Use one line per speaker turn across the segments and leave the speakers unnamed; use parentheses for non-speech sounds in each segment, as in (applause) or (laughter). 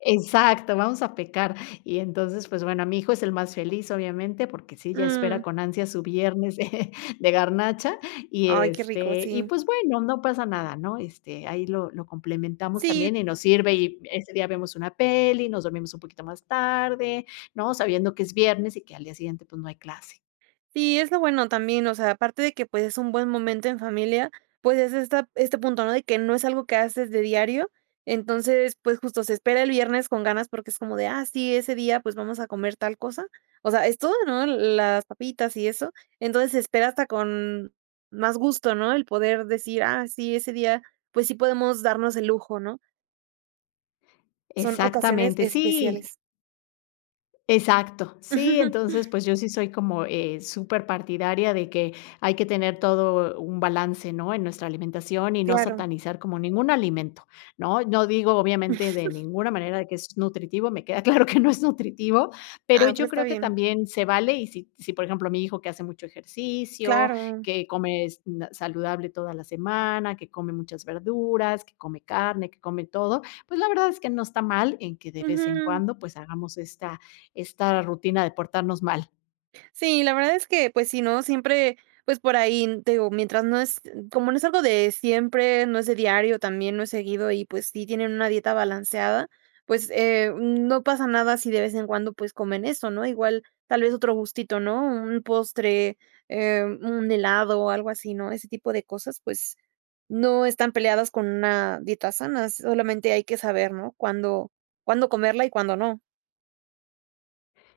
Exacto, vamos a pecar. Y entonces, pues, bueno, mi hijo es el más feliz, obviamente, porque sí, ya espera
Mm.
con ansias su viernes (chuckles) de garnacha y,
Ay, qué rico,
este, y,
sí.
pues, bueno, no pasa nada, ¿no? Este, ahí lo lo complementamos
Sí.
también y nos sirve, y ese día vemos una peli, nos dormimos un poquito más tarde, ¿no? Sabiendo que es viernes y que al día siguiente, pues, no hay clase.
Sí, es lo bueno también, o sea, aparte de que, pues, es un buen momento en familia, pues, es esta este punto, ¿no? De que no es algo que haces de diario, entonces, pues, justo se espera el viernes con ganas porque es como de: "Ah, sí, ese día, pues, vamos a comer tal cosa", o sea, es todo, ¿no? Las papitas y eso, entonces se espera hasta con más gusto, ¿no? El poder decir: "Ah, sí, ese día, pues, sí podemos darnos el lujo", ¿no? Son ocasiones
Exactamente, sí.
especiales.
Exacto, sí, entonces,
(chuckles)
pues, yo sí soy como, eh, superpartidaria de que hay que tener todo un balance, ¿no? En nuestra alimentación, y no
Claro.
satanizar como ningún alimento, ¿no? No digo, obviamente, de
(chuckles)
ninguna manera de que es nutritivo, me queda claro (giggles) que no es nutritivo, pero
No,
yo
pero está
creo que
bien.
también se vale, y si si, por ejemplo, mi hijo, que hace mucho ejercicio,
Claro.
que comes na saludable toda la semana, que come muchas verduras, que come carne, que come todo, pues, la verdad es que no está mal en que de vez en
Ujú.
cuando, pues, hagamos esta esta rutina de portarnos mal.
Sí, la verdad es que, pues sí, no siempre, pues por ahí, te digo, mientras no es, como no es algo de siempre, no es de diario también, no es seguido y, pues sí, tienen una dieta balanceada, pues, eh, no pasa nada si de vez en cuando, pues, comen eso, ¿no? Igual, tal vez otro gustito, ¿no? Un postre, eh, un helado o algo así, ¿no? Ese tipo de cosas, pues, no están peleadas con una dieta sana, solamente hay que saber, ¿no? Cuándo cuándo comerla y cuándo no.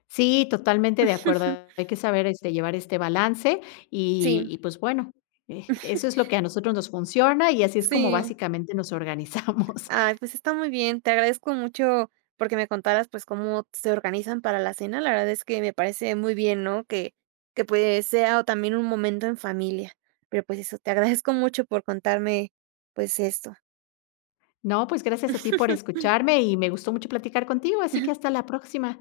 Sí, totalmente de
(chuckles)
acuerdo, hay que saber, este, llevar este balance. Y
Sí.
y, pues, bueno, eh, eso
(chuckles)
es lo que a nosotros nos funciona, y así es como
Sí.
básicamente nos organizamos.
Ay,
(giggles)
pues, está muy bien, te agradezco mucho, porque me contaras, pues, cómo se organizan para la cena, la verdad es que me parece muy bien, ¿no? Que que, pues, sea o, también un momento en familia, pero, pues, eso, te agradezco mucho por contarme, pues, esto.
No, pues, gracias a ti por
(chuckles)
escucharme y me gustó mucho platicar contigo, así que
(giggles)
hasta la próxima.